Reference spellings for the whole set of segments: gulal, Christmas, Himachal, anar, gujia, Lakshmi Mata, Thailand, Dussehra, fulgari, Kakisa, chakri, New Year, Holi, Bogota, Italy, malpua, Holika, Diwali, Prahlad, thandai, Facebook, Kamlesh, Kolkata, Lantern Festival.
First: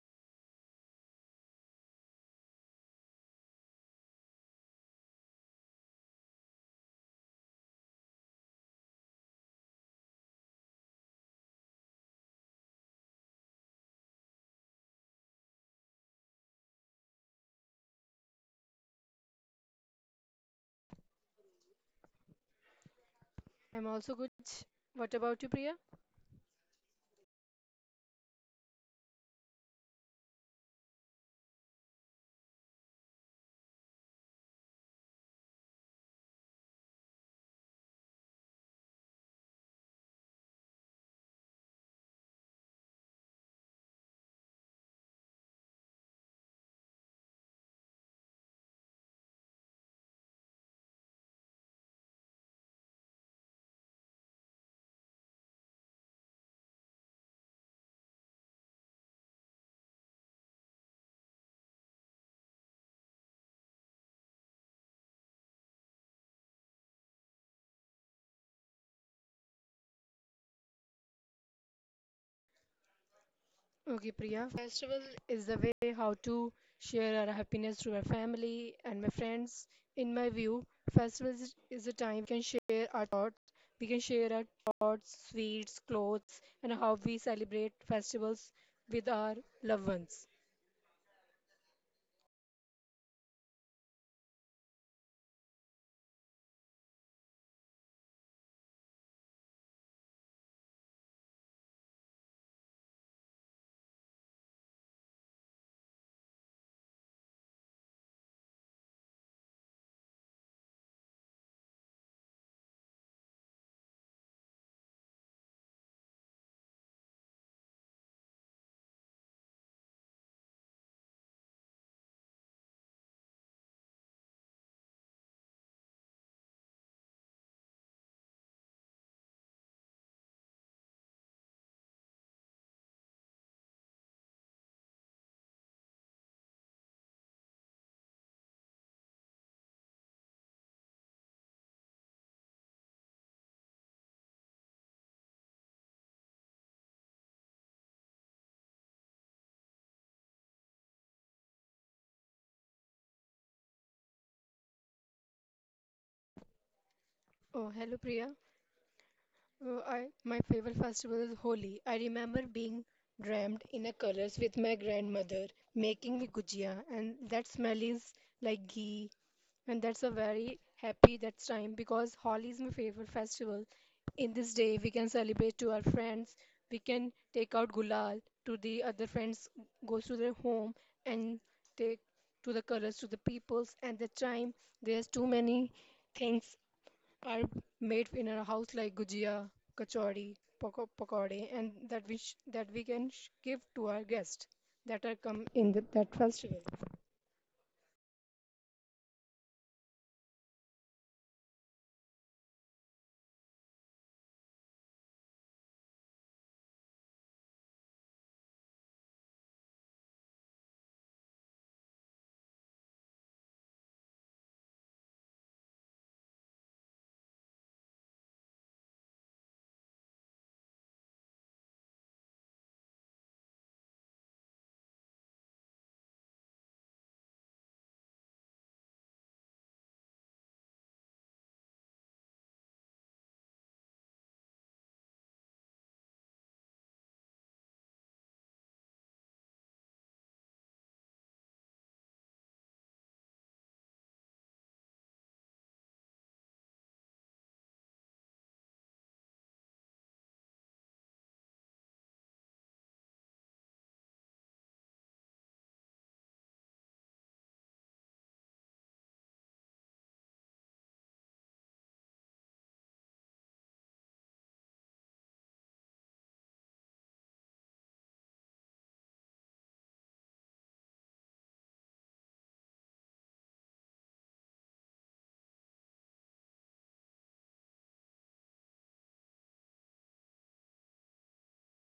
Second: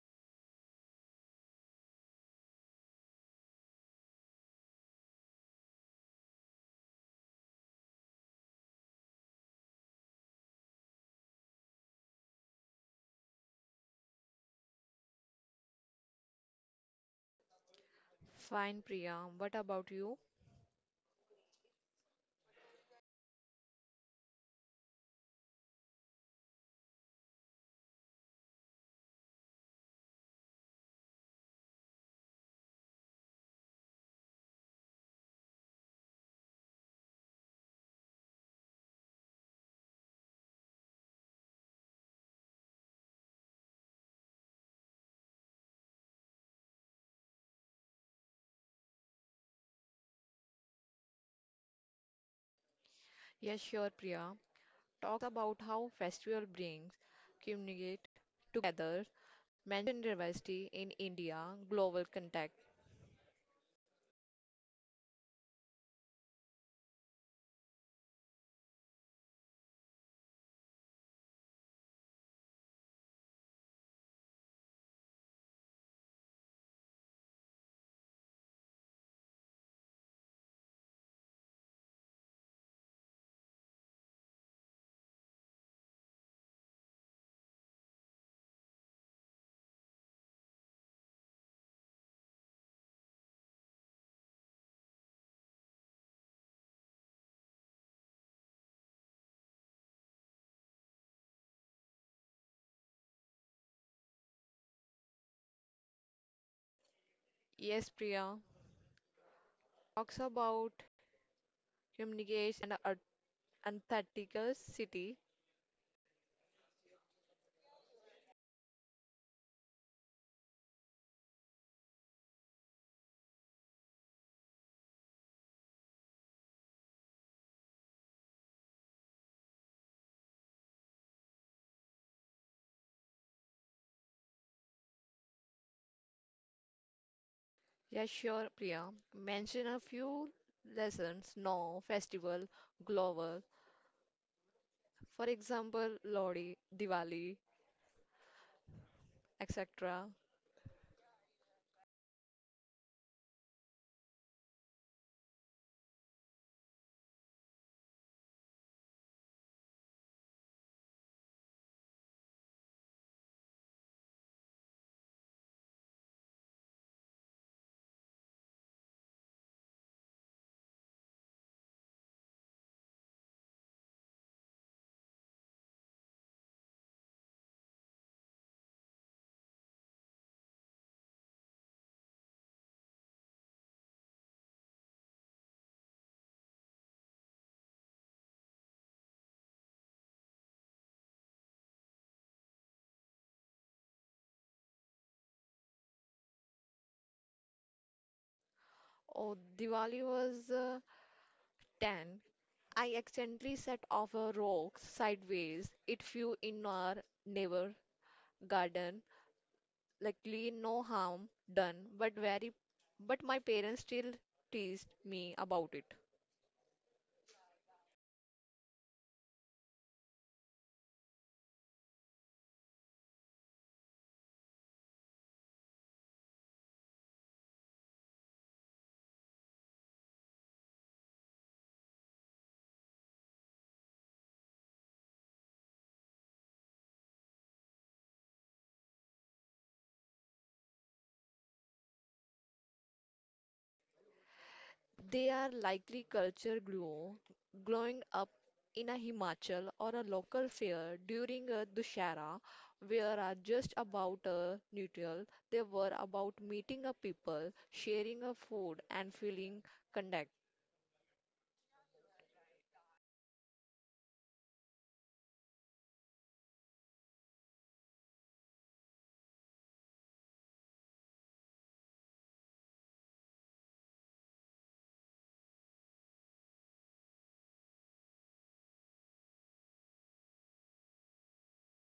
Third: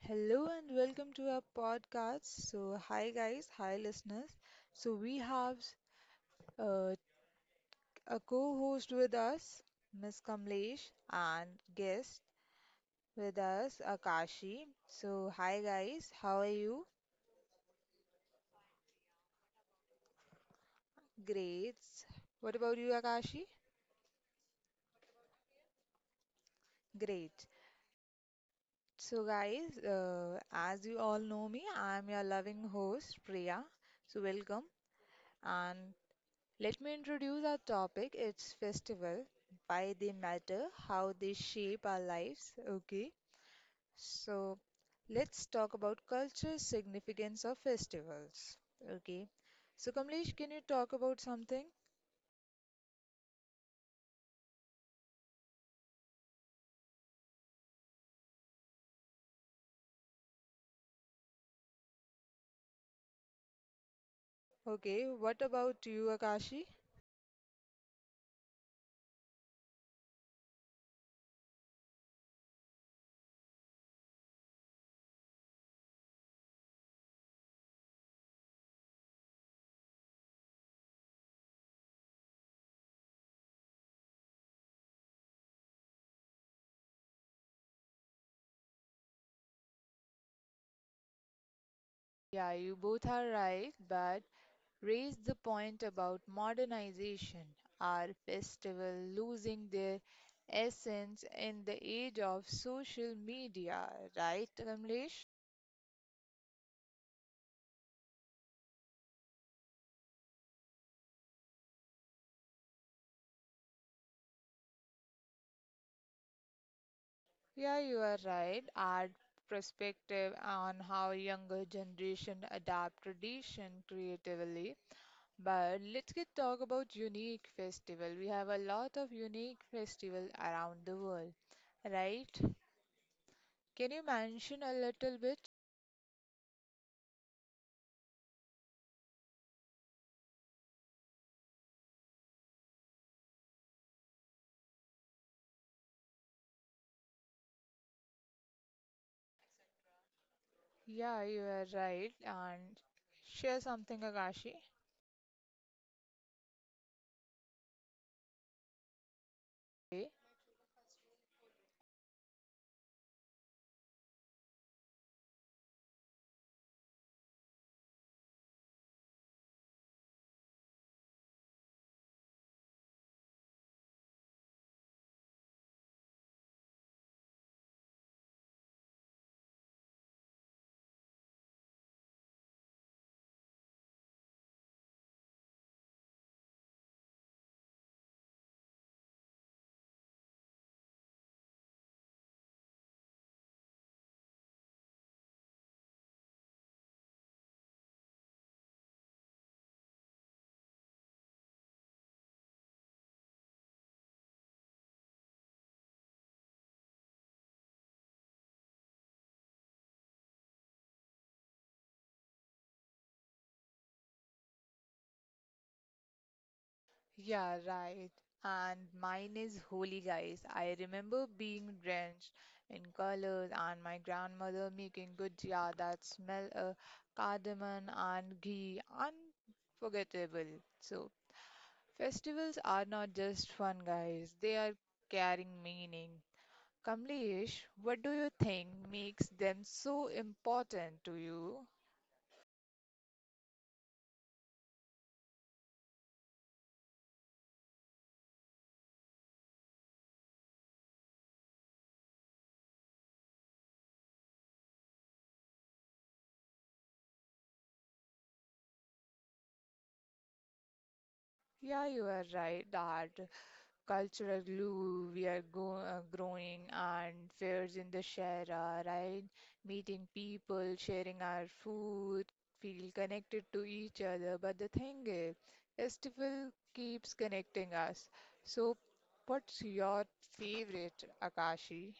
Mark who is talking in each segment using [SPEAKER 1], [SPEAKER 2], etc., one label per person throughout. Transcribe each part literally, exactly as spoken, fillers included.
[SPEAKER 1] Hello and welcome to our podcast. So, hi guys, hi listeners. So, we have uh, a co host with us, Miss Kamlesh, and guest with us, Akashi. So, hi guys, how are you?
[SPEAKER 2] Fine, Priya. What about you?
[SPEAKER 1] Great. What about you, Akashi?
[SPEAKER 3] I'm also good. What about you, Priya?
[SPEAKER 1] Great. So, guys, uh, as you all know me, I'm your loving host, Priya. So, welcome. And let me introduce our topic. It's festival. Why they matter, how they shape our lives. Okay. So let's talk about culture significance of festivals. Okay. So Kamlesh, can you talk about something?
[SPEAKER 2] Yes, sure, Priya. Talk about how festival brings communicate together, mention diversity in India, global contact.
[SPEAKER 1] Okay. What about you, Akashi?
[SPEAKER 3] Okay, Priya. Festival is the way how to share our happiness to our family and my friends. In my view, festivals is is a time we can share our thoughts, we can share our thoughts, sweets, clothes, and how we celebrate festivals with our loved ones.
[SPEAKER 1] Yeah, you both are right, but raise the point about modernization. Are festival losing their essence in the age of social media, right, Kamlesh?
[SPEAKER 2] Yes, Priya. Talks about communicates and art- Antarctica city.
[SPEAKER 1] Yeah, you are right. Our perspective on how younger generation adapt tradition creatively. But let's get talk about unique festival. We have a lot of unique festival around the world, right? Can you mention a little bit?
[SPEAKER 2] Yes, sure, Priya. Mention a few lessons, no festival, global. For example, Lodi, Diwali, et cetera.
[SPEAKER 1] Yeah, you are right. And share something, Akashi.
[SPEAKER 3] Oh, hello, Priya. Uh, I, my favorite festival is Holi. I remember being dreamed in a colors with my grandmother, making me gujia, and that smell is like ghee. And that's a very happy that time because Holi is my favorite festival. In this day, we can celebrate to our friends. We can take out gulal to the other friends, goes to their home and take to the colors to the peoples. And the time, there's too many things are made in our house like gujia, kachori, pako- pakode, and that which that we can sh- give to our guests that are come in the, that festival.
[SPEAKER 2] Oh, Diwali was uh, ten, I accidentally set off a rock sideways. It flew in our neighbor garden. Luckily, no harm done, but very but my parents still teased me about it.
[SPEAKER 1] Yeah, right. And mine is holy, guys. I remember being drenched in colors and my grandmother making gujia that smell of cardamom and ghee. Unforgettable. So, festivals are not just fun, guys. They are carrying meaning. Kamlesh, what do you think makes them so important to you?
[SPEAKER 2] They are likely culture glue growing up in a Himachal or a local fair during a Dussehra where are just about a neutral. They were about meeting a people, sharing a food and feeling content.
[SPEAKER 1] Yeah, you are right, Dad. Cultural glue we are go, uh, growing and fairs in the Shara, right? Meeting people, sharing our food, feel connected to each other. But the thing is, festival keeps connecting us. So, what's your favorite, Akashi?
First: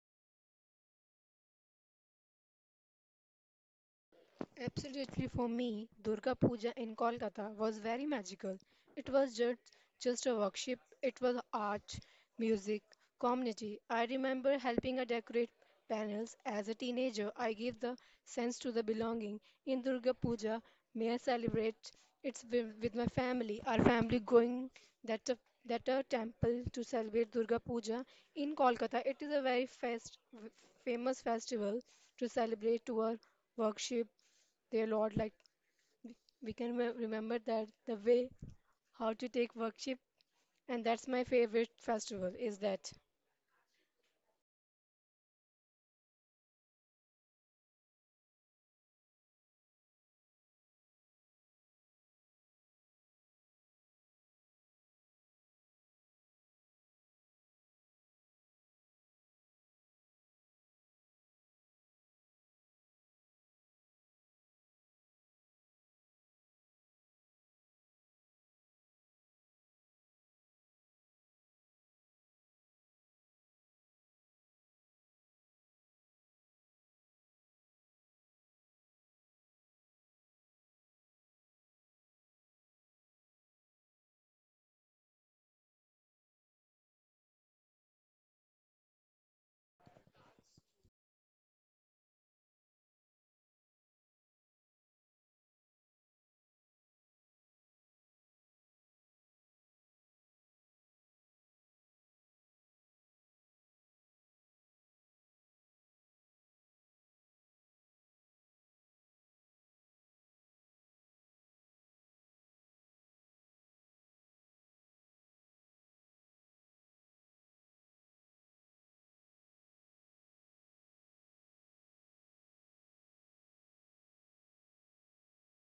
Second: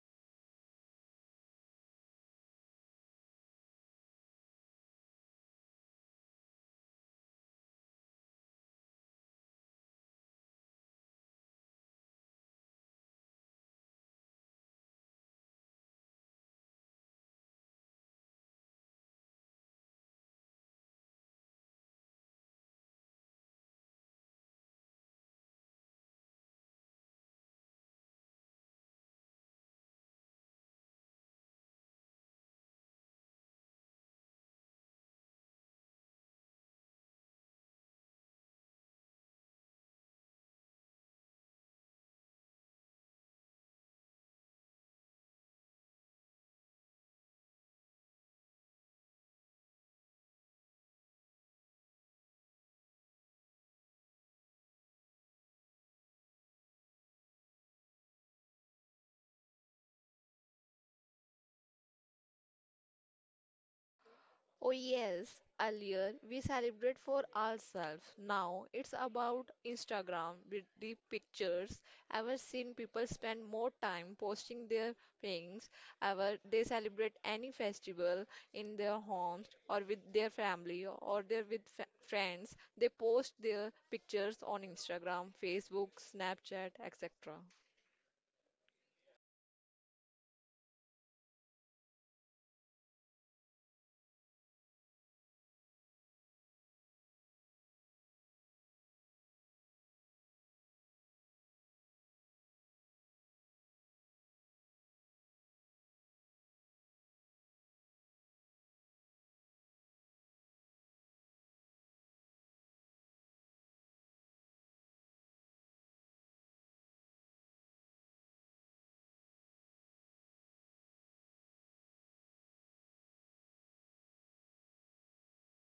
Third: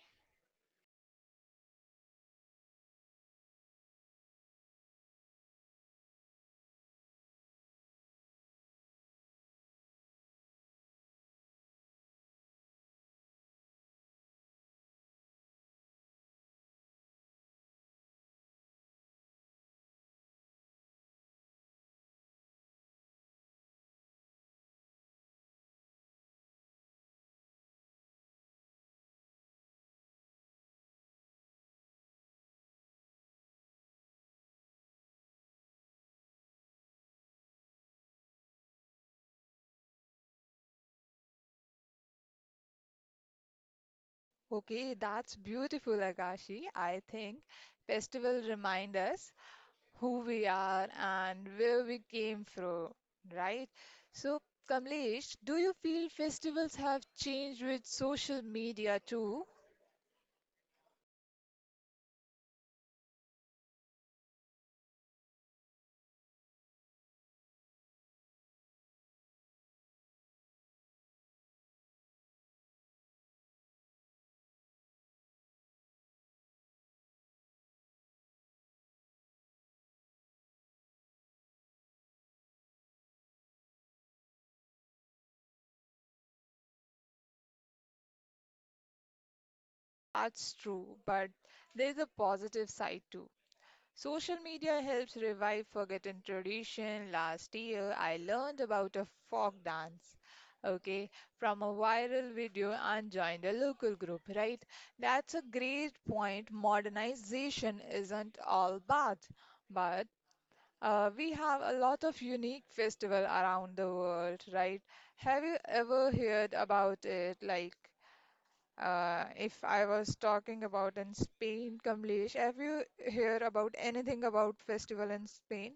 [SPEAKER 3] Absolutely, for me, Durga Puja in Kolkata was very magical. It was just, just a workshop, it was art, music, community. I remember helping her decorate panels as a teenager. I gave the sense to the belonging. In Durga Puja, may I celebrate it's with, with my family, our family going that a, that a temple to celebrate Durga Puja in Kolkata. It is a very fast, famous festival to celebrate to our worship their Lord. Like we can re- remember that the way how to take worship, and that's my favorite festival. Is that?
[SPEAKER 1] Okay, that's beautiful, Akashi. I think festival remind us who we are and where we came from, right? So, Kamlesh, do you feel festivals have changed with social media too?
[SPEAKER 2] Oh, yes, earlier we celebrate for ourselves. Now it's about Instagram with the pictures. I've seen people spend more time posting their things. Ever they celebrate any festival in their homes or with their family or they're with fa- friends. They post their pictures on Instagram, Facebook, Snapchat, et cetera.
[SPEAKER 1] That's true, but there's a positive side too. Social media helps revive forgotten tradition. Last year, I learned about a folk dance, okay, from a viral video and joined a local group, right? That's a great point. Modernization isn't all bad, but Uh, we have a lot of unique festival around the world, right? Have you ever heard about it? Like, uh, if I was talking about in Spain, Kamlesh, have you heard about anything about festival in Spain?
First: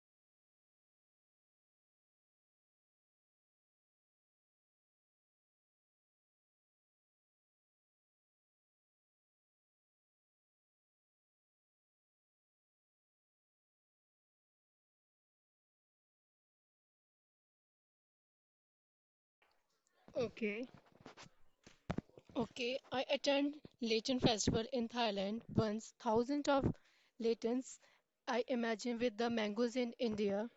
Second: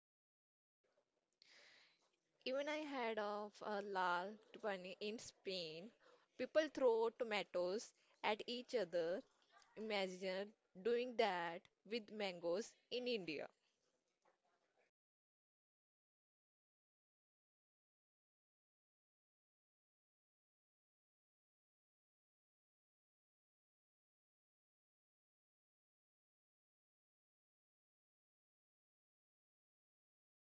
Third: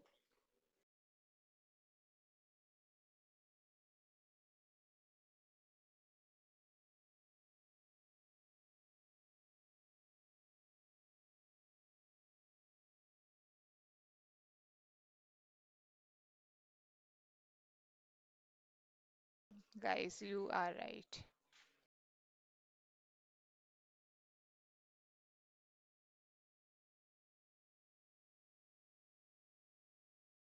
[SPEAKER 2] Even I had of a last one in Spain. People throw tomatoes at each other. Imagine doing that with mangoes in India.
[SPEAKER 1] Guys, you
[SPEAKER 3] Okay.
[SPEAKER 1] are right.
[SPEAKER 3] Okay, I attend Lenten Festival in Thailand once. Thousands of Latins, I imagine, with the mangoes in India.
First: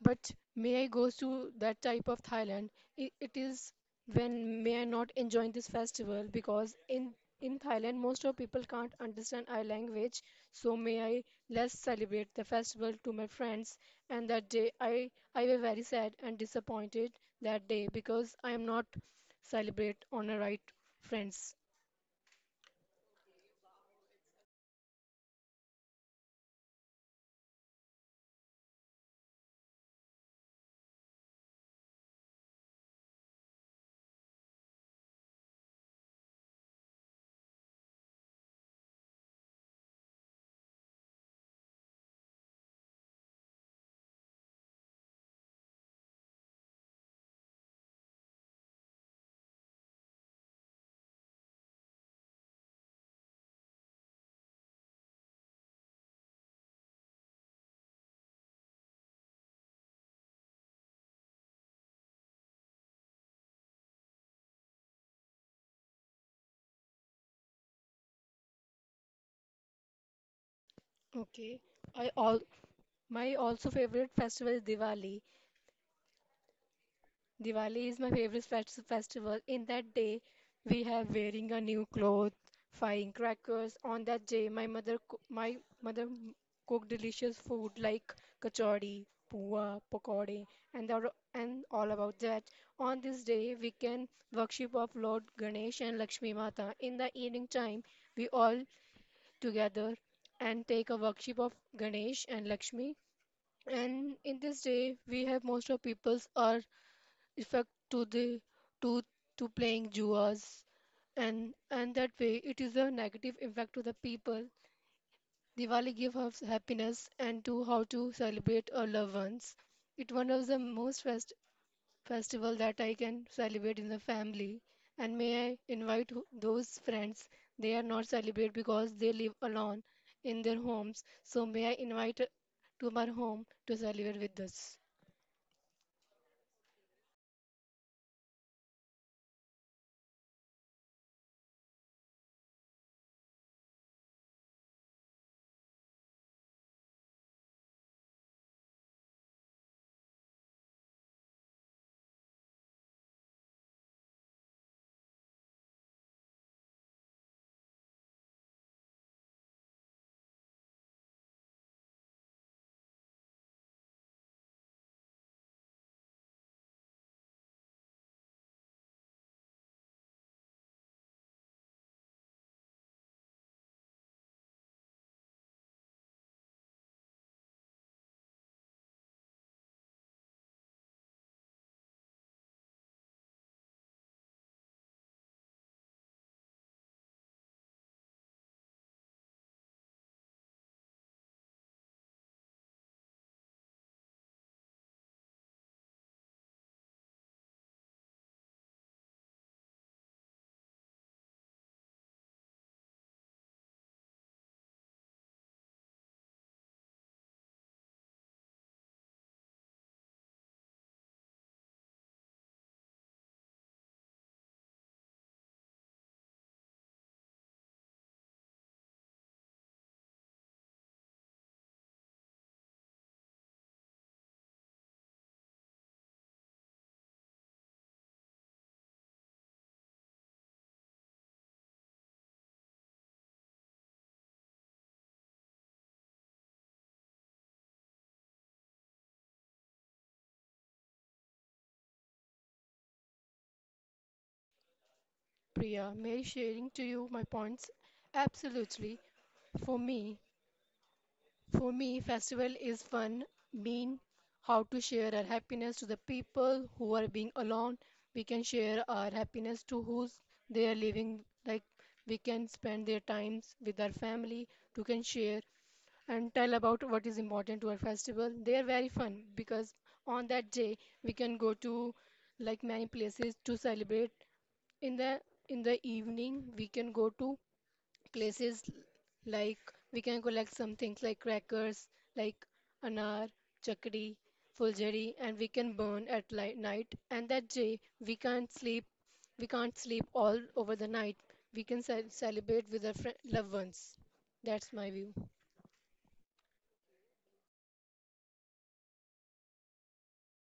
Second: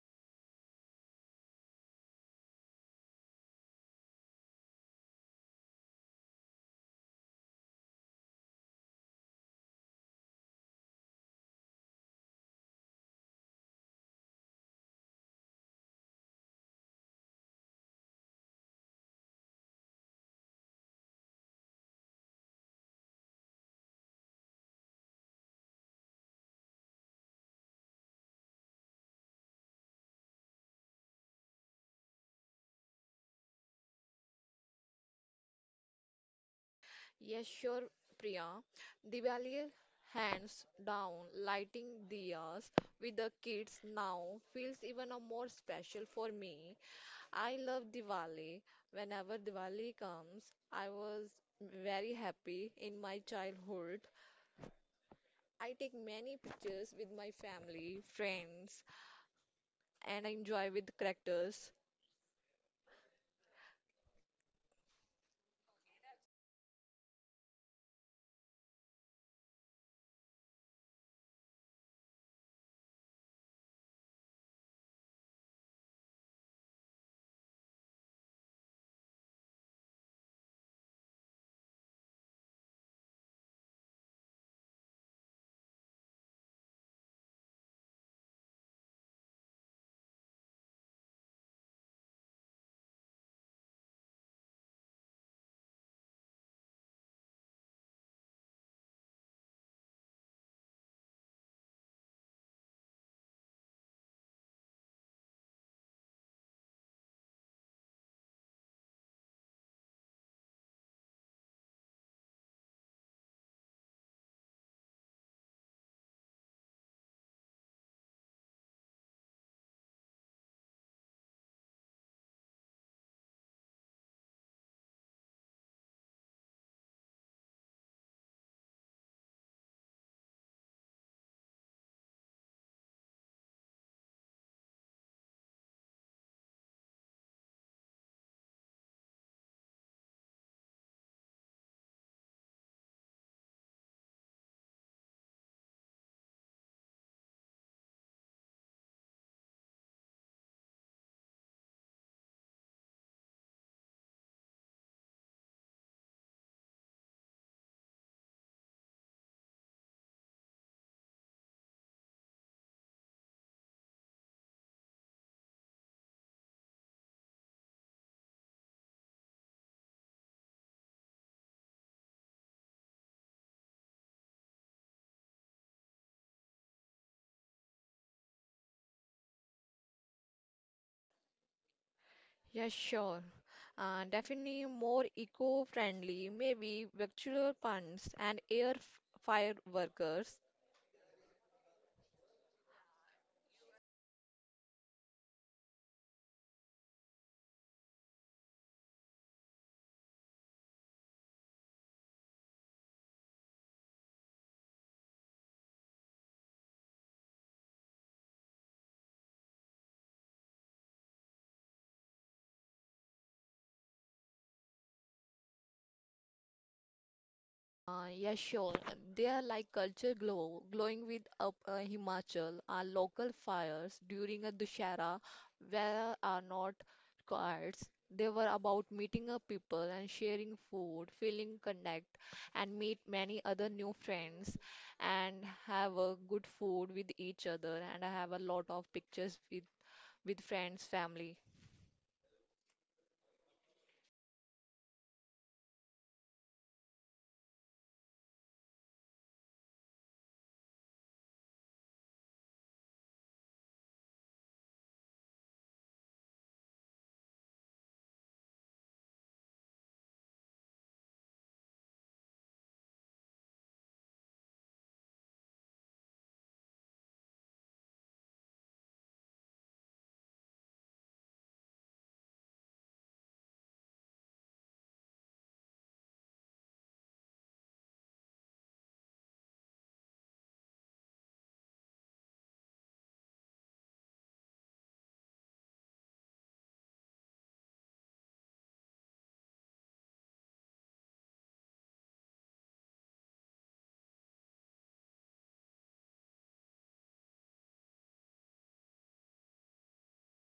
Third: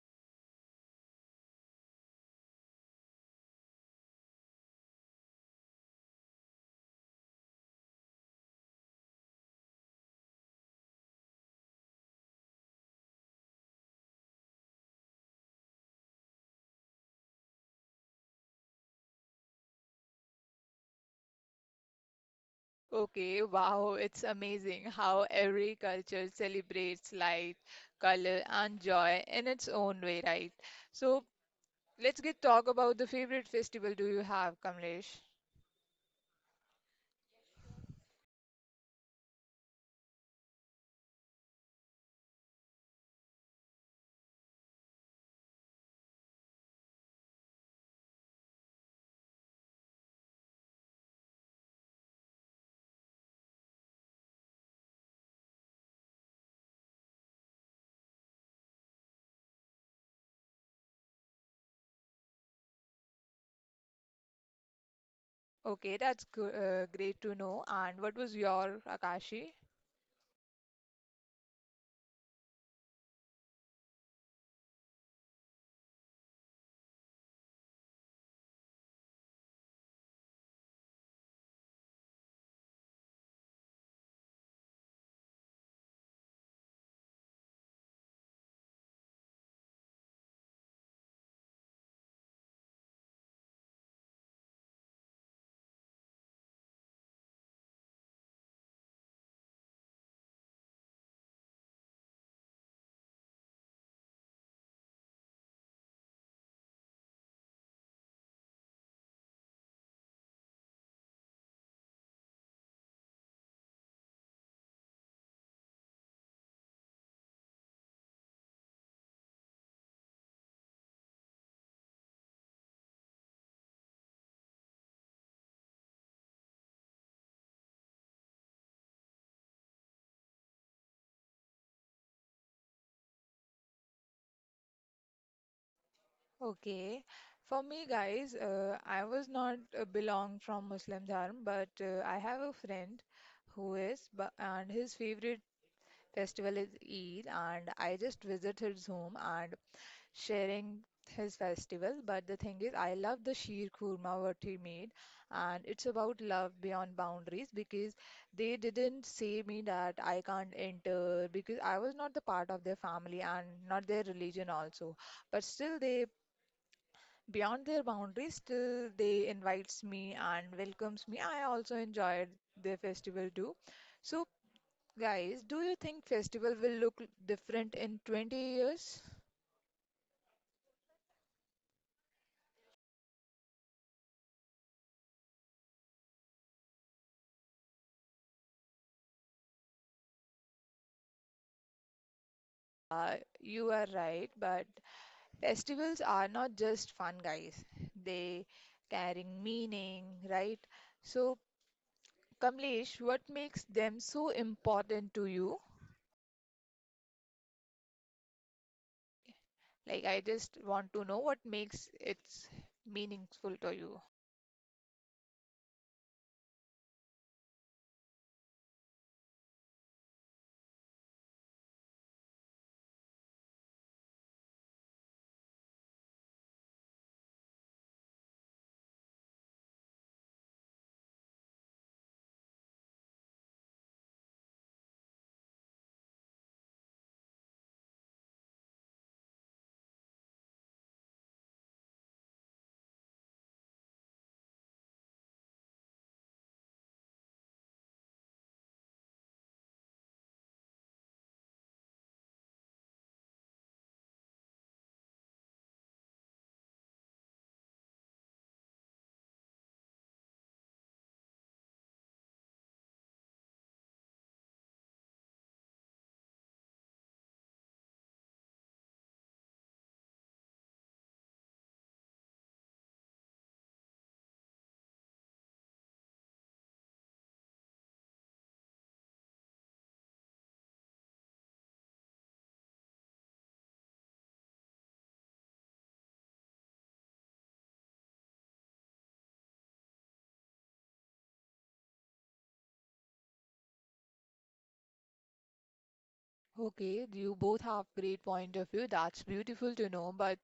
[SPEAKER 3] But may I goes to that type of Thailand. i- It is when may I not enjoy this festival because in in Thailand most of people can't understand our language. So may I less celebrate the festival to my friends. And that day I I were very sad and disappointed that day because I am not celebrate on a right friends.
[SPEAKER 1] Okay, wow, it's amazing how every culture celebrates light, color, and joy in its own way, right? So let's get talk about the favorite festival do you have, Kamlesh?
[SPEAKER 2] Yes, sure, Priya. Diwali, hands down, lighting diyas with the kids now feels even a more special for me. I love Diwali. Whenever Diwali comes, I was very happy in my childhood. I take many pictures with my family, friends, and I enjoy with the characters.
[SPEAKER 1] Okay, that's good, uh, great to know. And what was your Akashi?
[SPEAKER 3] Okay. I all my also favorite festival is Diwali. Diwali is my favorite fest- festival. In that day, we have wearing a new cloth, firing crackers. On that day, my mother coo- my mother m- cooked delicious food like kachori, puwa, pakode, and all, and all about that. On this day, we can worship of Lord Ganesh and Lakshmi Mata. In the evening time, we all together and take a worship of Ganesh and Lakshmi. And in this day, we have most of peoples are effect to the to to playing juas and and that way it is a negative impact to the people. Diwali gives us happiness and to how to celebrate our loved ones. It one of the most fest festival that I can celebrate in the family, and may I invite who- those friends they are not celebrate because they live alone in their homes. So may I invite uh, to my home to celebrate with us.
[SPEAKER 1] Okay, for me, guys, uh, I was not uh, belong from Muslim dharm, but uh, I have a friend who is, but and his favorite festival is Eid, and I just visit his home, and sharing his festival. But the thing is, I love the sheer kurma what he made, and it's about love beyond boundaries because they didn't say me that I can't enter because I was not the part of their family and not their religion also. But still, they beyond their boundaries, still they invites me and welcomes me. I also enjoyed their festival too. So, guys, do you think festival will look different in twenty years?
[SPEAKER 2] Yeah, sure. Uh, definitely more eco-friendly, maybe virtual funds and air f- fire workers.
[SPEAKER 1] Uh, you are right, but festivals are not just fun, guys. They carrying meaning, right? So, Kamlesh, what makes them so important to you? Like, I just want to know what makes it meaningful to you.
[SPEAKER 2] Uh, yeah, sure. They are like culture glow, glowing with up uh, Himachal. Our local fires during a Dussehra where are not cards. They were about meeting up people and sharing food, feeling connect, and meet many other new friends, and have a good food with each other. And I have a lot of pictures with with friends, family.
[SPEAKER 3] Priya. Mary sharing to you my points. Absolutely. For me, for me, festival is fun, mean how to share our happiness to the people who are being alone. We can share our happiness to who's they are living. Like we can spend their times with our family to can share and tell about what is important to our festival. They are very fun because on that day we can go to like many places to celebrate. In the in the evening we can go to places like we can collect some things like crackers, like anar, chakri, fulgari, and we can burn at li- night. And that day we can't sleep. We can't sleep all over the night. We can ce- celebrate with our fri loved ones. That's my view.
[SPEAKER 1] Okay, you both have great point of view. That's beautiful to know. But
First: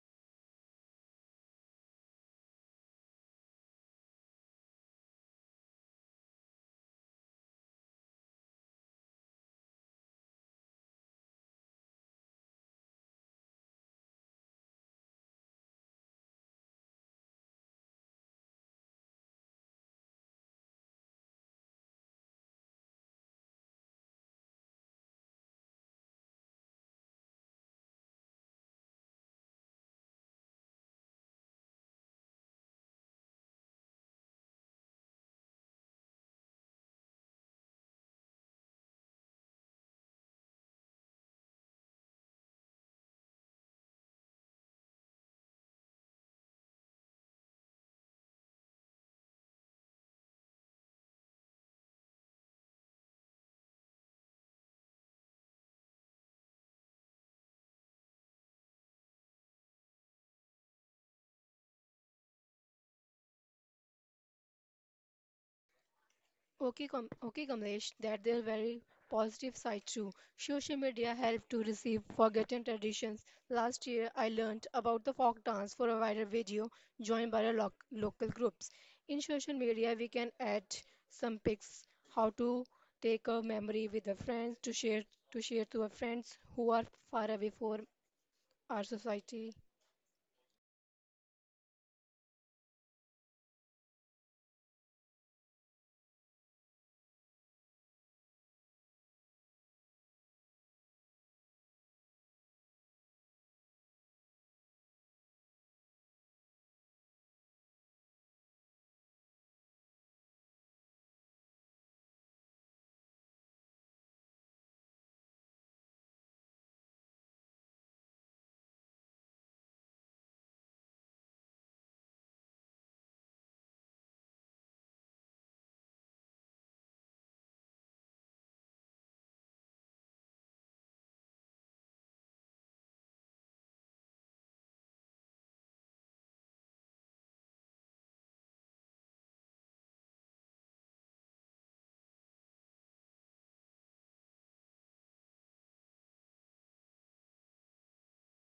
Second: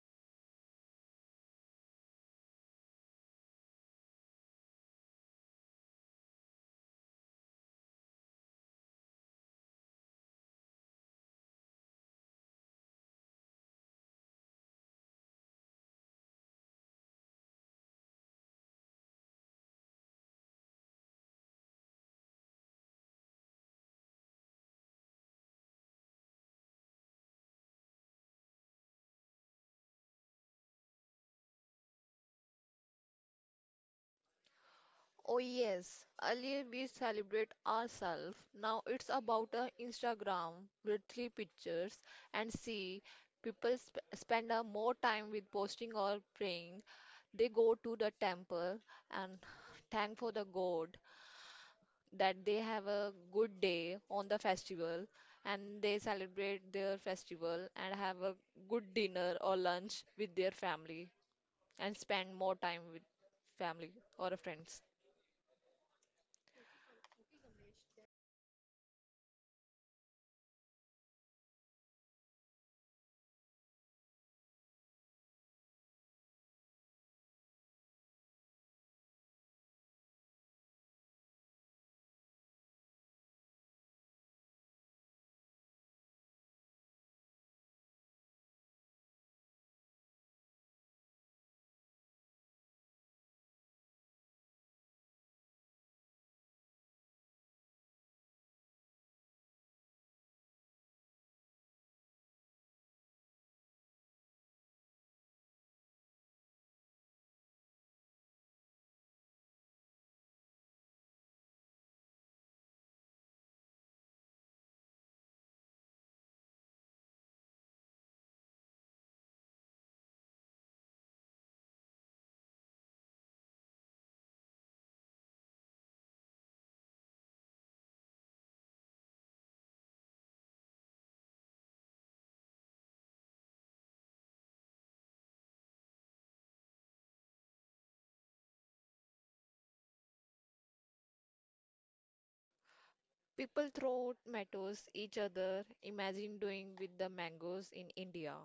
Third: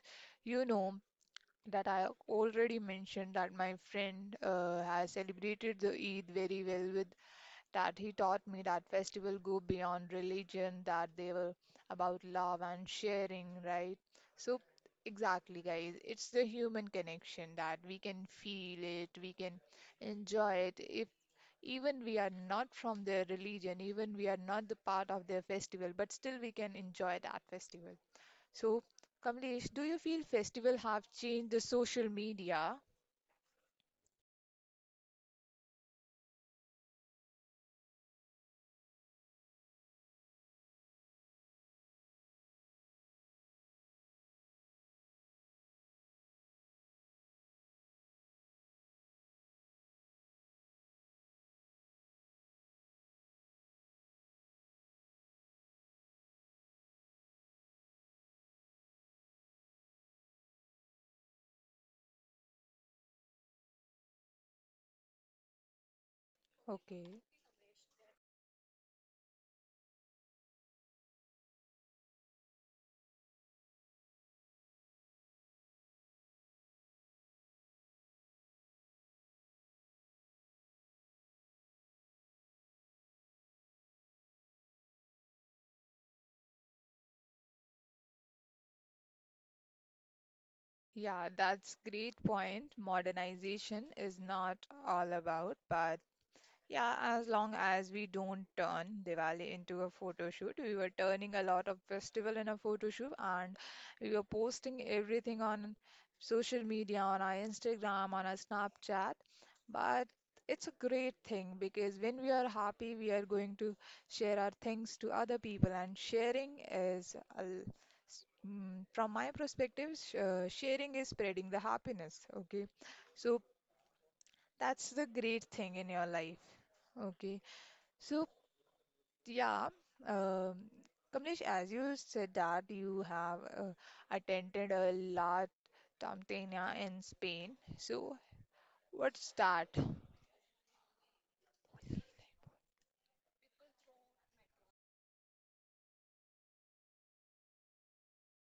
[SPEAKER 1] you know that I already mentioned that my friend uh, has celebrated the Eid very well with that he taught me that festival go beyond religion, that they were about love and sharing, right? So exactly guys, it's the human connection that we can feel it, we can enjoy it. If even we are not from their religion, even we are not the part of their festival, but still we can enjoy that festival. So Kamlesh, do you feel festival have changed the social media?
[SPEAKER 2] Oh, yes, earlier we celebrate ourselves. Now it's about a Instagram with three pictures, and see people sp- spend a more time with posting or praying. They go to the temple and thank for the God that they have a good day on the festival, and they celebrate their festival and have a good dinner or lunch with their family and spend more time with family or friends.
[SPEAKER 3] Okay, Kam-
[SPEAKER 1] Okay.
[SPEAKER 3] okay, Kamlesh, that there are very positive side too. Social media helped to receive forgotten traditions. Last year, I learned about the folk dance for a viral video joined by a loc local groups. In social media, we can add some pics, how to take a memory with the friends to share to share to our friends who are far away from our society.
[SPEAKER 1] Yeah, that's great point. Modernization is not all about, but yeah, as long as we don't turn Diwali into a photo shoot, we were turning a lot of festival in a photo shoot and we were posting everything on social media, on our Instagram, on our Snapchat. But it's a great thing because when we are happy, we are going to share our things to other people, and sharing is, a l- s- mm, from my perspective, sh- uh, sharing is spreading the happiness. Okay, so that's the great thing in your life. Okay. So, yeah, um, Kamlesh, as you said that you have uh, attended a large Tamtena in Spain. So, what's that?
[SPEAKER 2] People throw tomatoes each other. Imagine doing with the mangoes in India.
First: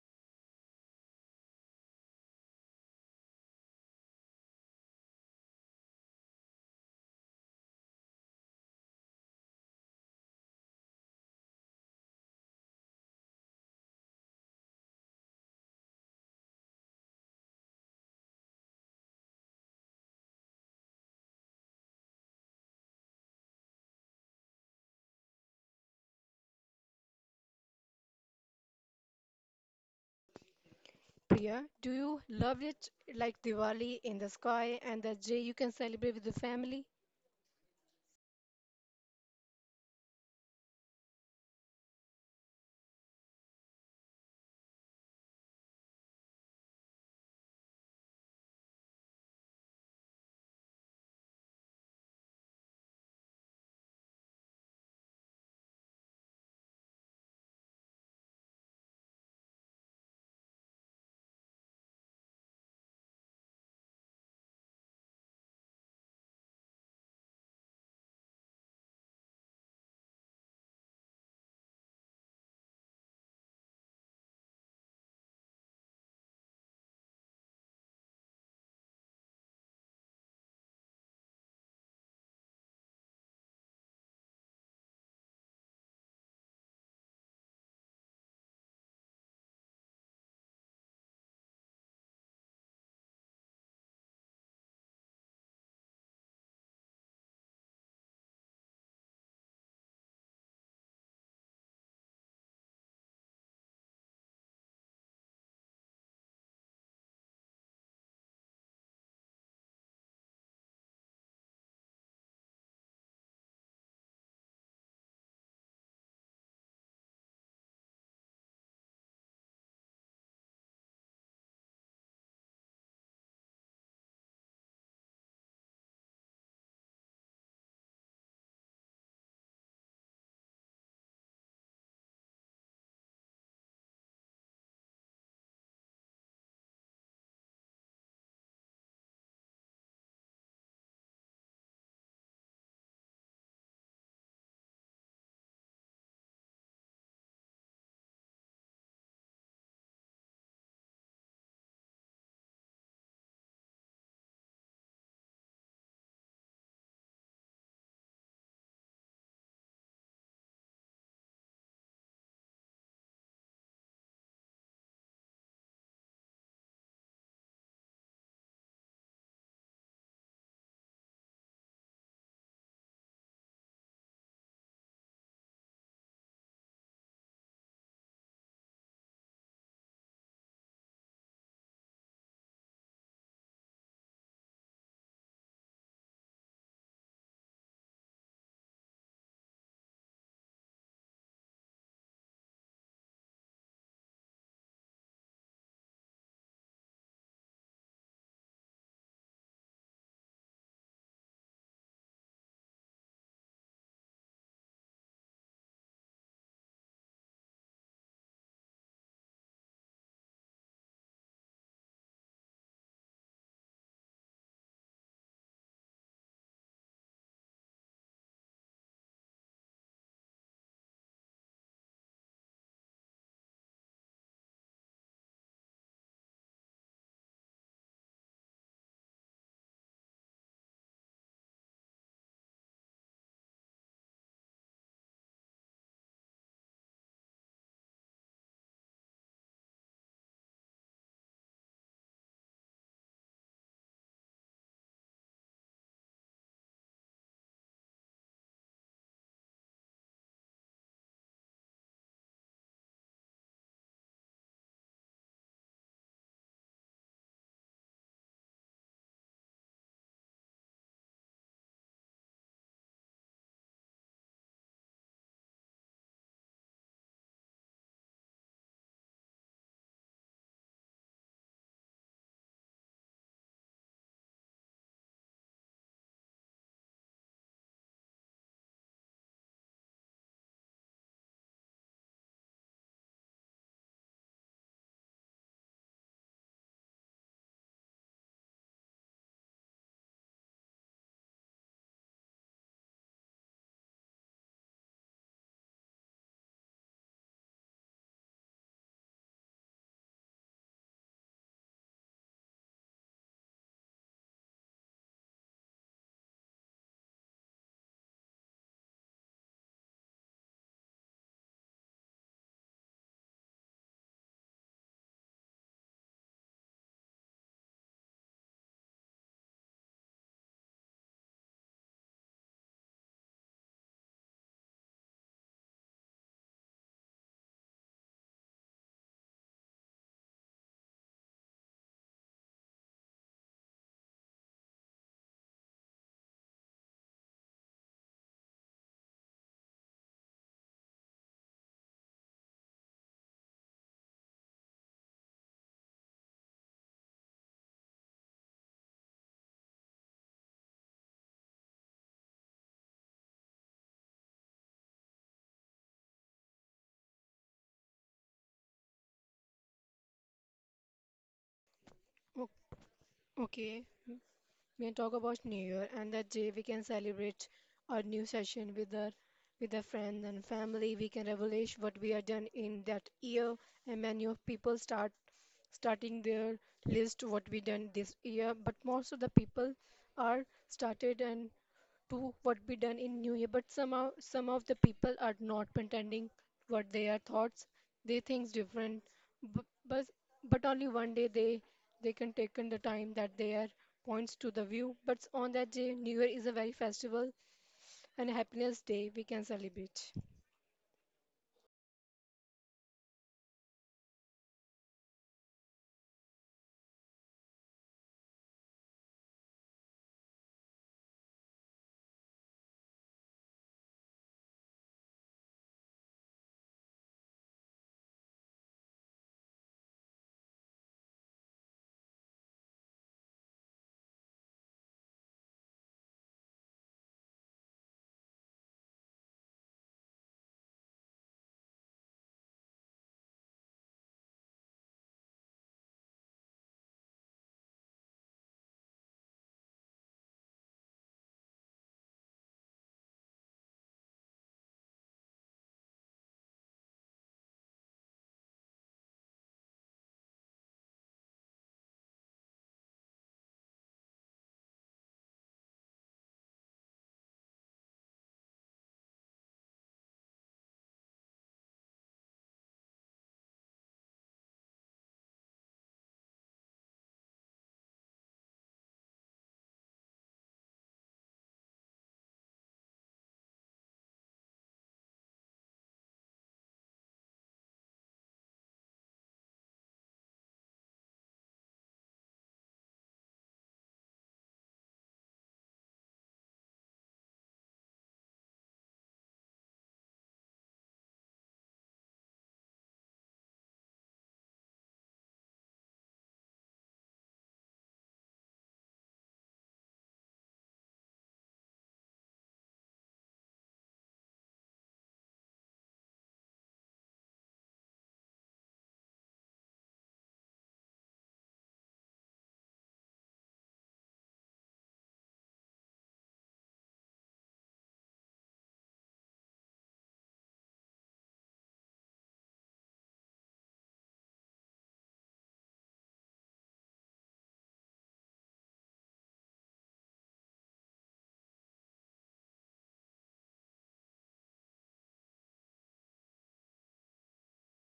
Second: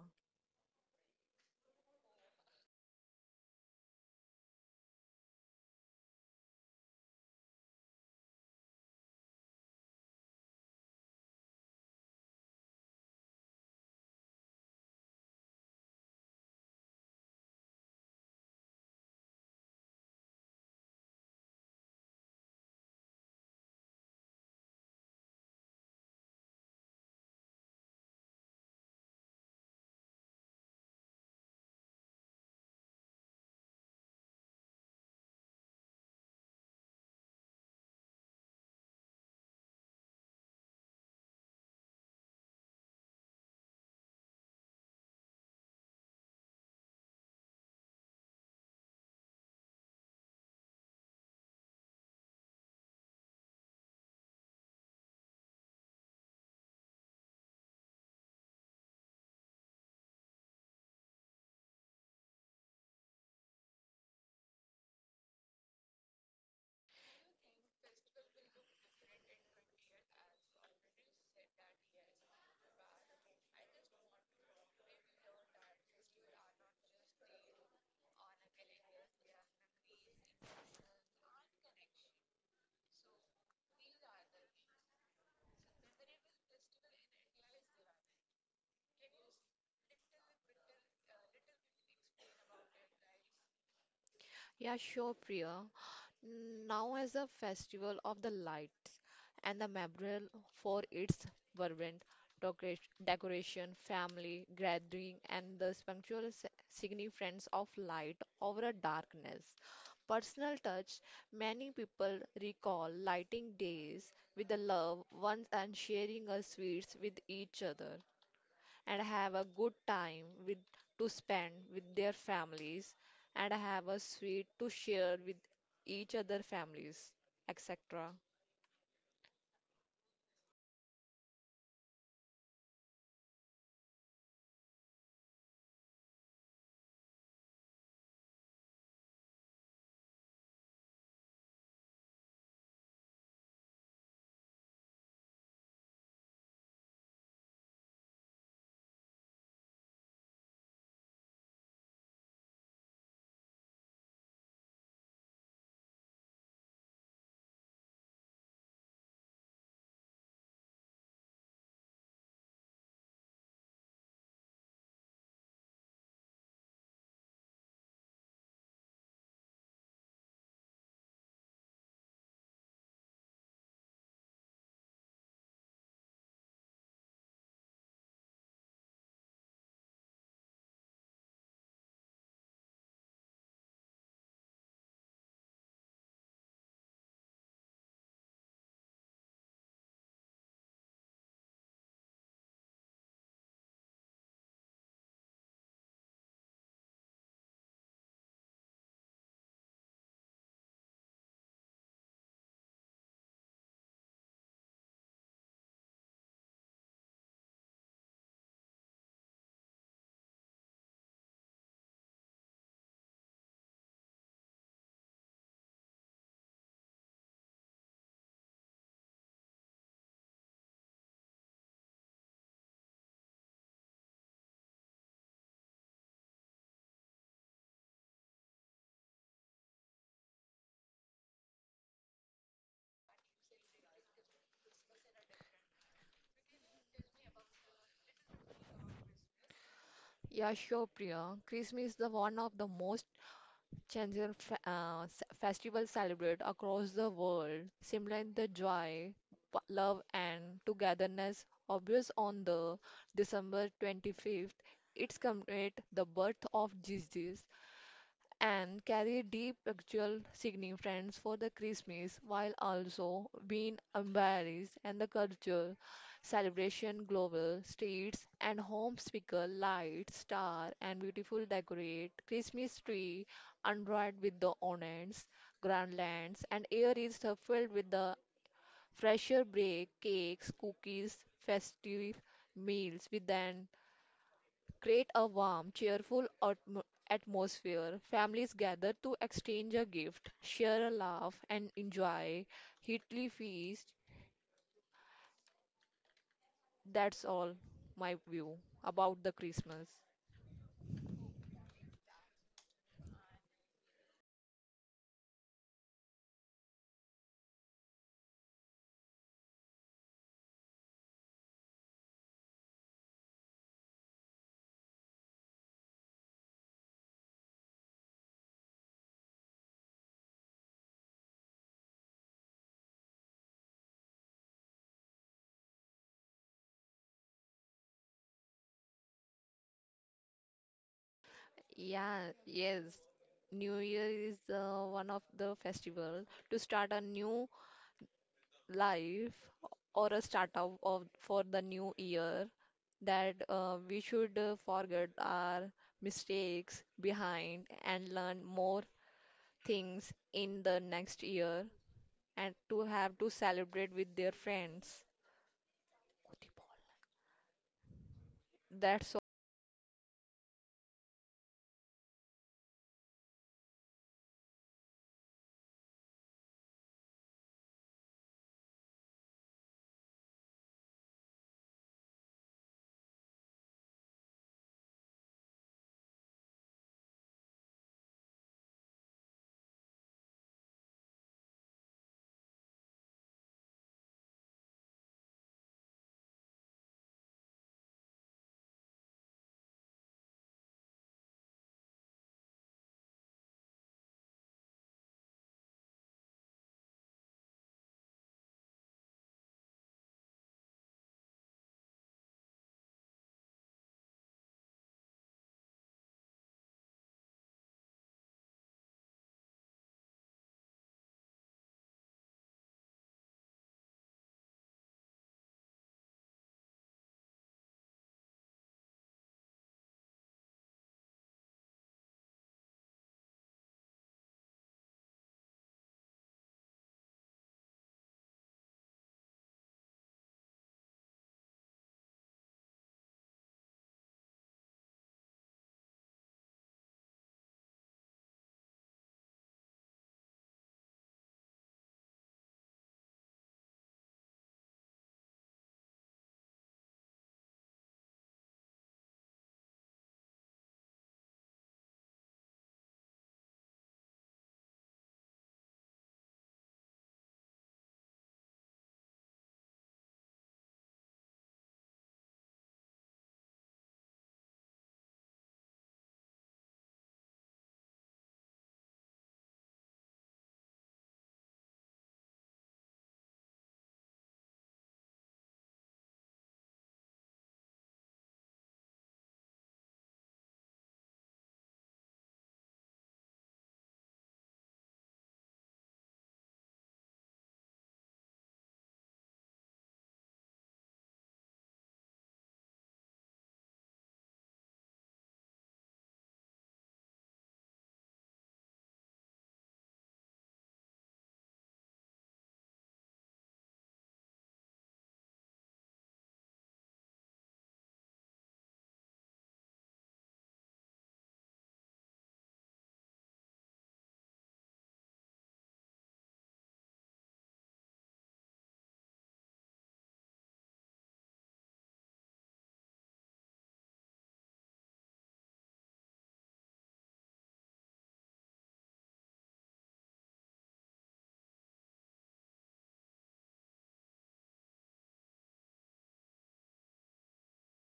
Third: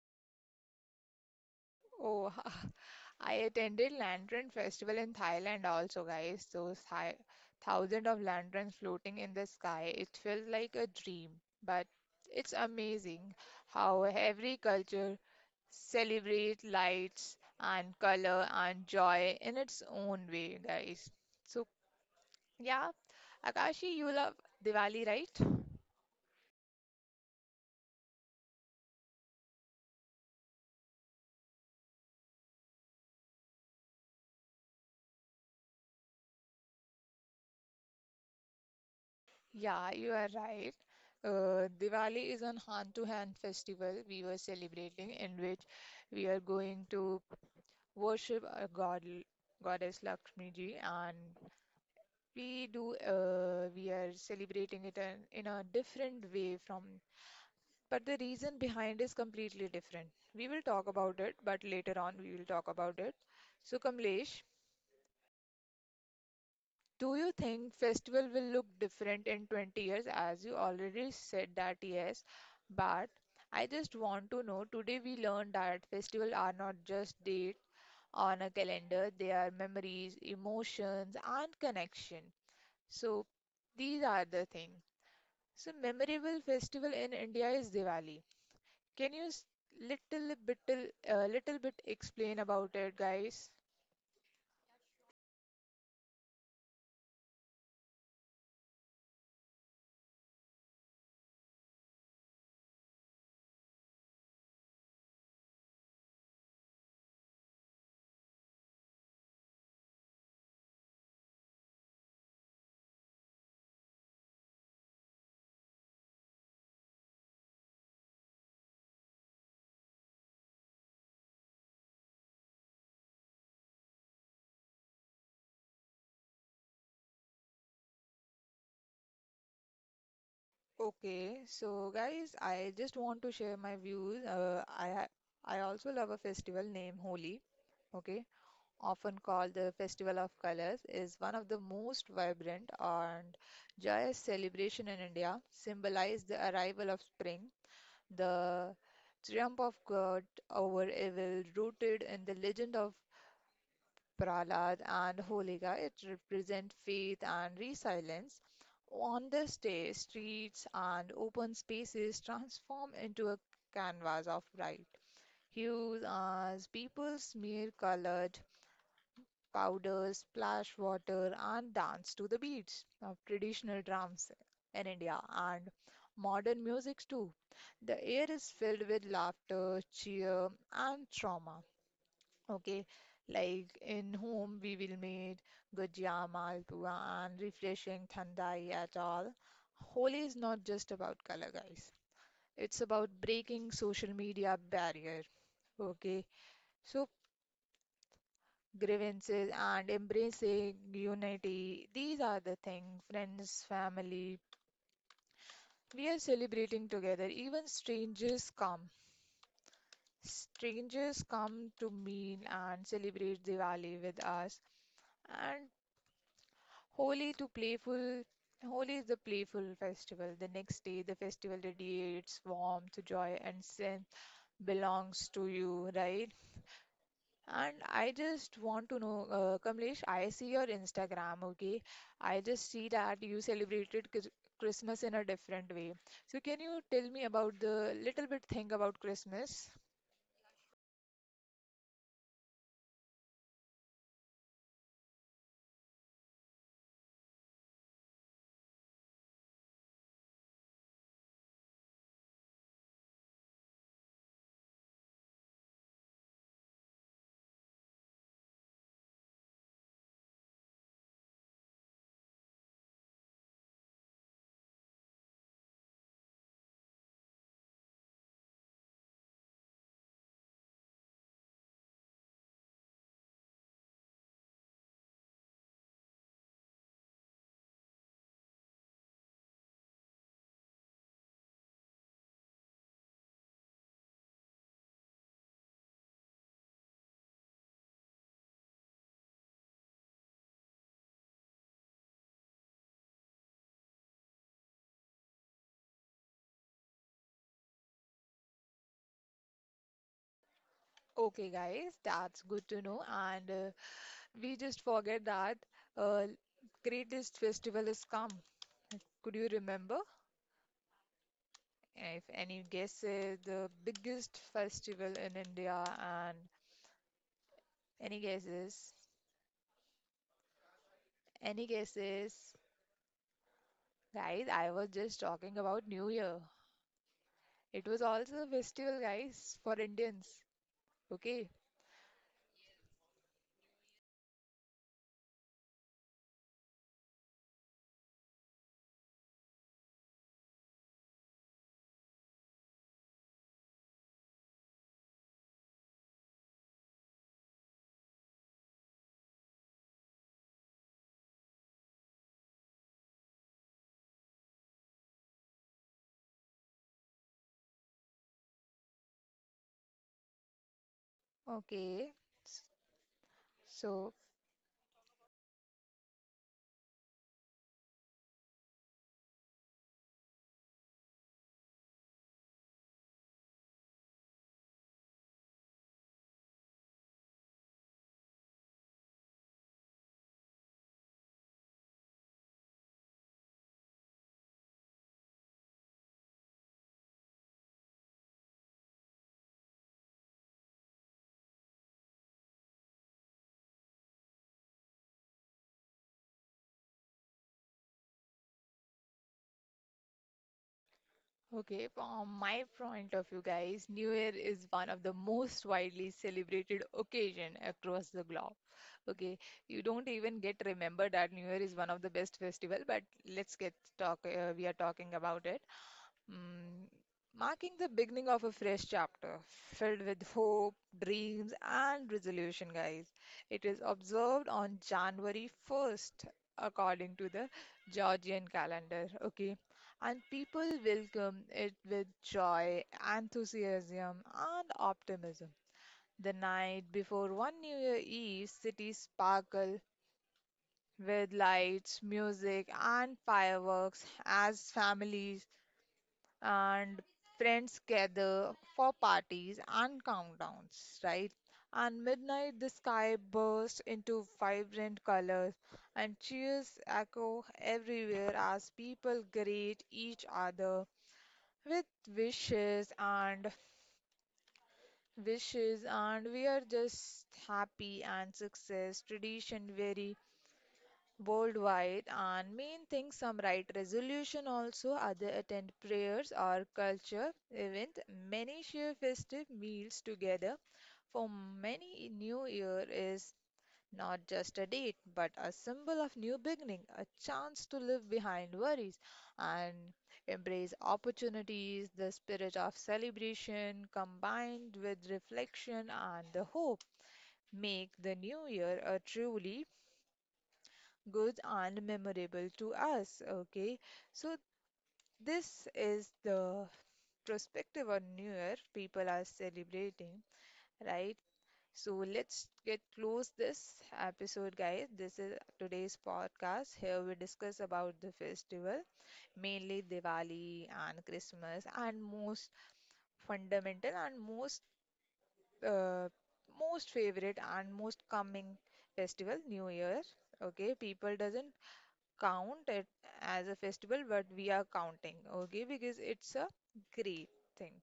[SPEAKER 1] Oh, I attended Lantern Festival in Thailand also, guys. Those thou- thousands of lanterns floating in the sky. It felt like a dream, but it's amazing how every culture celebrate lights and color and joy in its own way, guys. So, yeah, Akashi, you love Diwali, right?
[SPEAKER 3] Priya, do you love it like Diwali in the sky and that day you can celebrate with the family?
[SPEAKER 1] Yeah, you are right. Uh, Diwali is an hand-to-hand festival we were celebrating in which we are going to worship our god, goddess Lakshmi ji, and we do uh, we are celebrating it in, in a different way from, but the reason behind is completely different. We will talk about it, but later on we will talk about it. So Kamlesh, do you think festival will look different in twenty years, as you already said that yes, but I just want to know today we learned that festival are not just date on a calendar, they are memories, emotions and connection. So these are the thing. So memorable festival in India is Diwali. Can you s- little bit uh, little bit explain about it, guys?
[SPEAKER 2] Yeah, sure, Priya. Now as a festival of the lights and the memorial for its vibrant decorat- decoration, family gathering, and the spiritual s- significance of light over darkness. Personal touch. Many people recall lighting days with the loved ones and sharing a sweets with each other, and have a good time with to spend with their families, and have a sweet to share with each other families, etc.
[SPEAKER 1] Okay, so guys, I just want to share my views. Uh, I ha- I also love a festival named Holi. Okay, often called the Festival of Colors, is one of the most vibrant and joyous celebration in India. Symbolize the arrival of spring. The triumph of God over evil, rooted in the legend of Prahlad and Holika, it represents faith and resilience. On this day, streets and open spaces transform into a canvas of bright hues as people smear colored powders, splash water, and dance to the beats of traditional drums in India and modern musics too. The air is filled with laughter, cheer, and trauma. Okay, like in home we will meet gujia, malpua, and refreshing thandai at all. Holi is not just about color, guys. It's about breaking social media barrier. Okay, so grievances and embracing unity. These are the things, friends, family. We are celebrating together. Even strangers come. Strangers come to meet and celebrate Diwali with us. And Holi to playful. Holi is the playful festival. The next day, the festival radiates warmth, joy, and sense belongs to you, right? And I just want to know, uh, Kamlesh, I see your Instagram, okay? I just see that you celebrated Chris- Christmas in a different way. So can you tell me about the little bit thing about Christmas?
[SPEAKER 2] Yeah, sure, Priya. Christmas is the one of the most changeable fe- uh, s- festival celebrated across the world, symbolizing the joy, p- love and togetherness. Obvious on the December twenty-fifth, it's commemorate the birth of Jesus and carry deep actual significance for the Christmas, while also being embraced and the cultural celebration global. Streets and home speaker lights, star and beautiful decorate Christmas tree adorned with the ornaments, garlands, and air is stuffed with the fresher break cakes, cookies, festive meals with an create a warm, cheerful atmo- atmosphere. Families gather to exchange a gift, share a laugh, and enjoy Italy feast. That's all my view about the Christmas.
[SPEAKER 1] Okay, guys, that's good to know. And uh, we just forget that uh, greatest festival is come. Could you remember? If any guesses, the biggest festival in India and any guesses? Any guesses? Guys, I was just talking about New Year. It was also a festival, guys, for Indians. Okay,
[SPEAKER 2] Yeah, yes. New Year is uh, one of the festival to start a new life or a start of, of for the new year, that uh, we should uh, forget our mistakes behind and learn more things in the next year and to have to celebrate with their friends. That's all.
[SPEAKER 1] okay.
[SPEAKER 3] O-
[SPEAKER 1] S-
[SPEAKER 3] Okay,
[SPEAKER 1] So,
[SPEAKER 3] we can talk about New Year, and that day we can celebrate our new session with our with our friends and family. We can relish what we have done in that year, and many of people start starting their list what we done this year. But most of the people are started and to what be done in new year, but somehow some of the people are not pretending what their thoughts they thinks different bu- but but only one day they they can take in the time that their points to the view. But on that day new year is a very festival and happiness day we can celebrate.
[SPEAKER 1] okay, from my point of view, guys, New Year is one of the most widely celebrated occasion across the globe. Okay, you don't even get remembered that New Year is one of the best festival, but let's get talk. Uh, we are talking about it. Mm, marking the beginning of a fresh chapter filled with hope, dreams, and resolution, guys. It is observed on January first, according to the Georgian calendar. Okay, and people welcome it with joy, enthusiasm, and optimism. The night before one New Year Eve, cities sparkle with lights, music, and fireworks as families and friends gather for parties and countdowns, right? And midnight, the sky bursts into vibrant colors, and cheers echo everywhere as people greet each other with wishes and wishes, and we are just happy and success. Tradition vary worldwide, and main thing some right resolution also other attend prayers or culture event, many share festive meals together. For many, new year is not just a date but a symbol of new beginning, a chance to live behind worries and embrace opportunities. The spirit of celebration combined with reflection and the hope make the new year a truly good and memorable to us. Okay, so this is the perspective on New Year people are celebrating, right? So let's get close this episode, guys. This is today's podcast. Here we discuss about the festival, mainly Diwali and Christmas, and most fundamental and most uh, most favorite and most coming festival, New Year. Okay, people doesn't count it as a festival, but we are counting, okay, because it's a great thing.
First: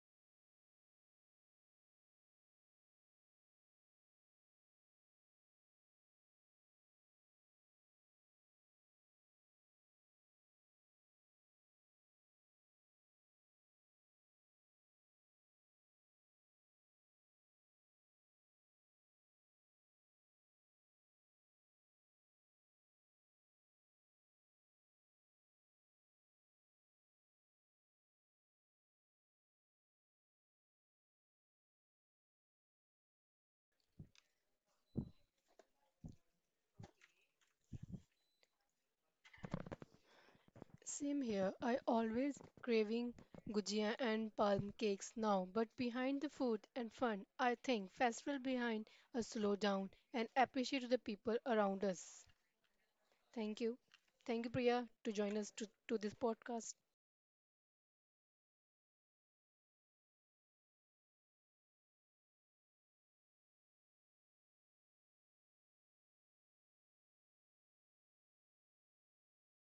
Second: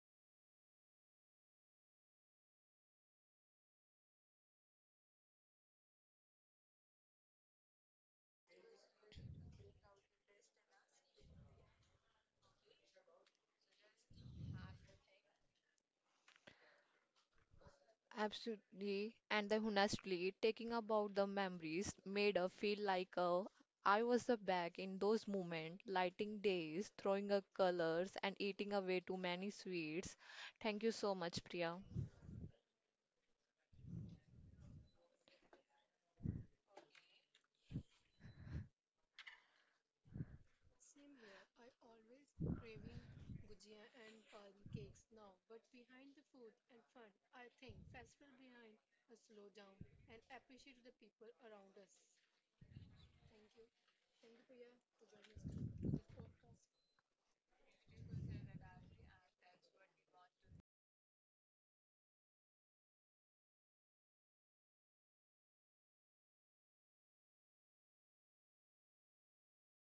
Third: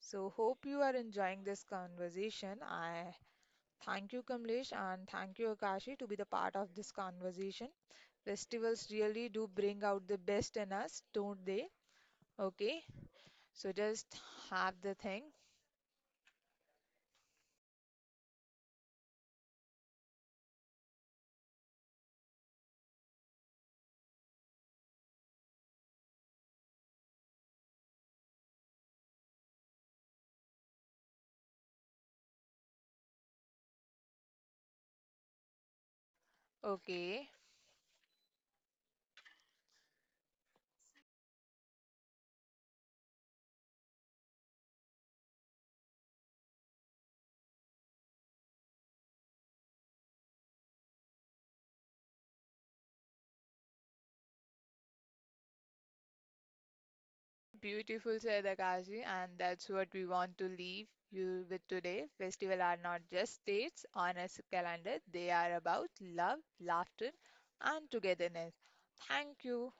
[SPEAKER 1] So, hope you are enjoying this conversation. I thank you, Kamlesh, and thank you, Akashi, to be the part of this conversation. Festivals really do bring out the best in us, don't they? Okay, so just have the thing.
[SPEAKER 2] Absolutely. And then honestly, taking about the memories made her feel like uh, I was the back in those moments, lighting days, throwing up colors, and eating away too many sweets. Thank you so much, Priya.
[SPEAKER 1] Okay,
[SPEAKER 3] Same here, I always craving gujia and palm cakes now, but behind the food and fun I think festival behind a slow down and appreciate the people around us. Thank you. Thank you, Priya, to join us to, to this podcast.
[SPEAKER 1] beautiful said Akashi, and that's what we want to leave you with today. Festivals are not just dates on a s- calendar, they are about love, laughter, and togetherness. Thank you.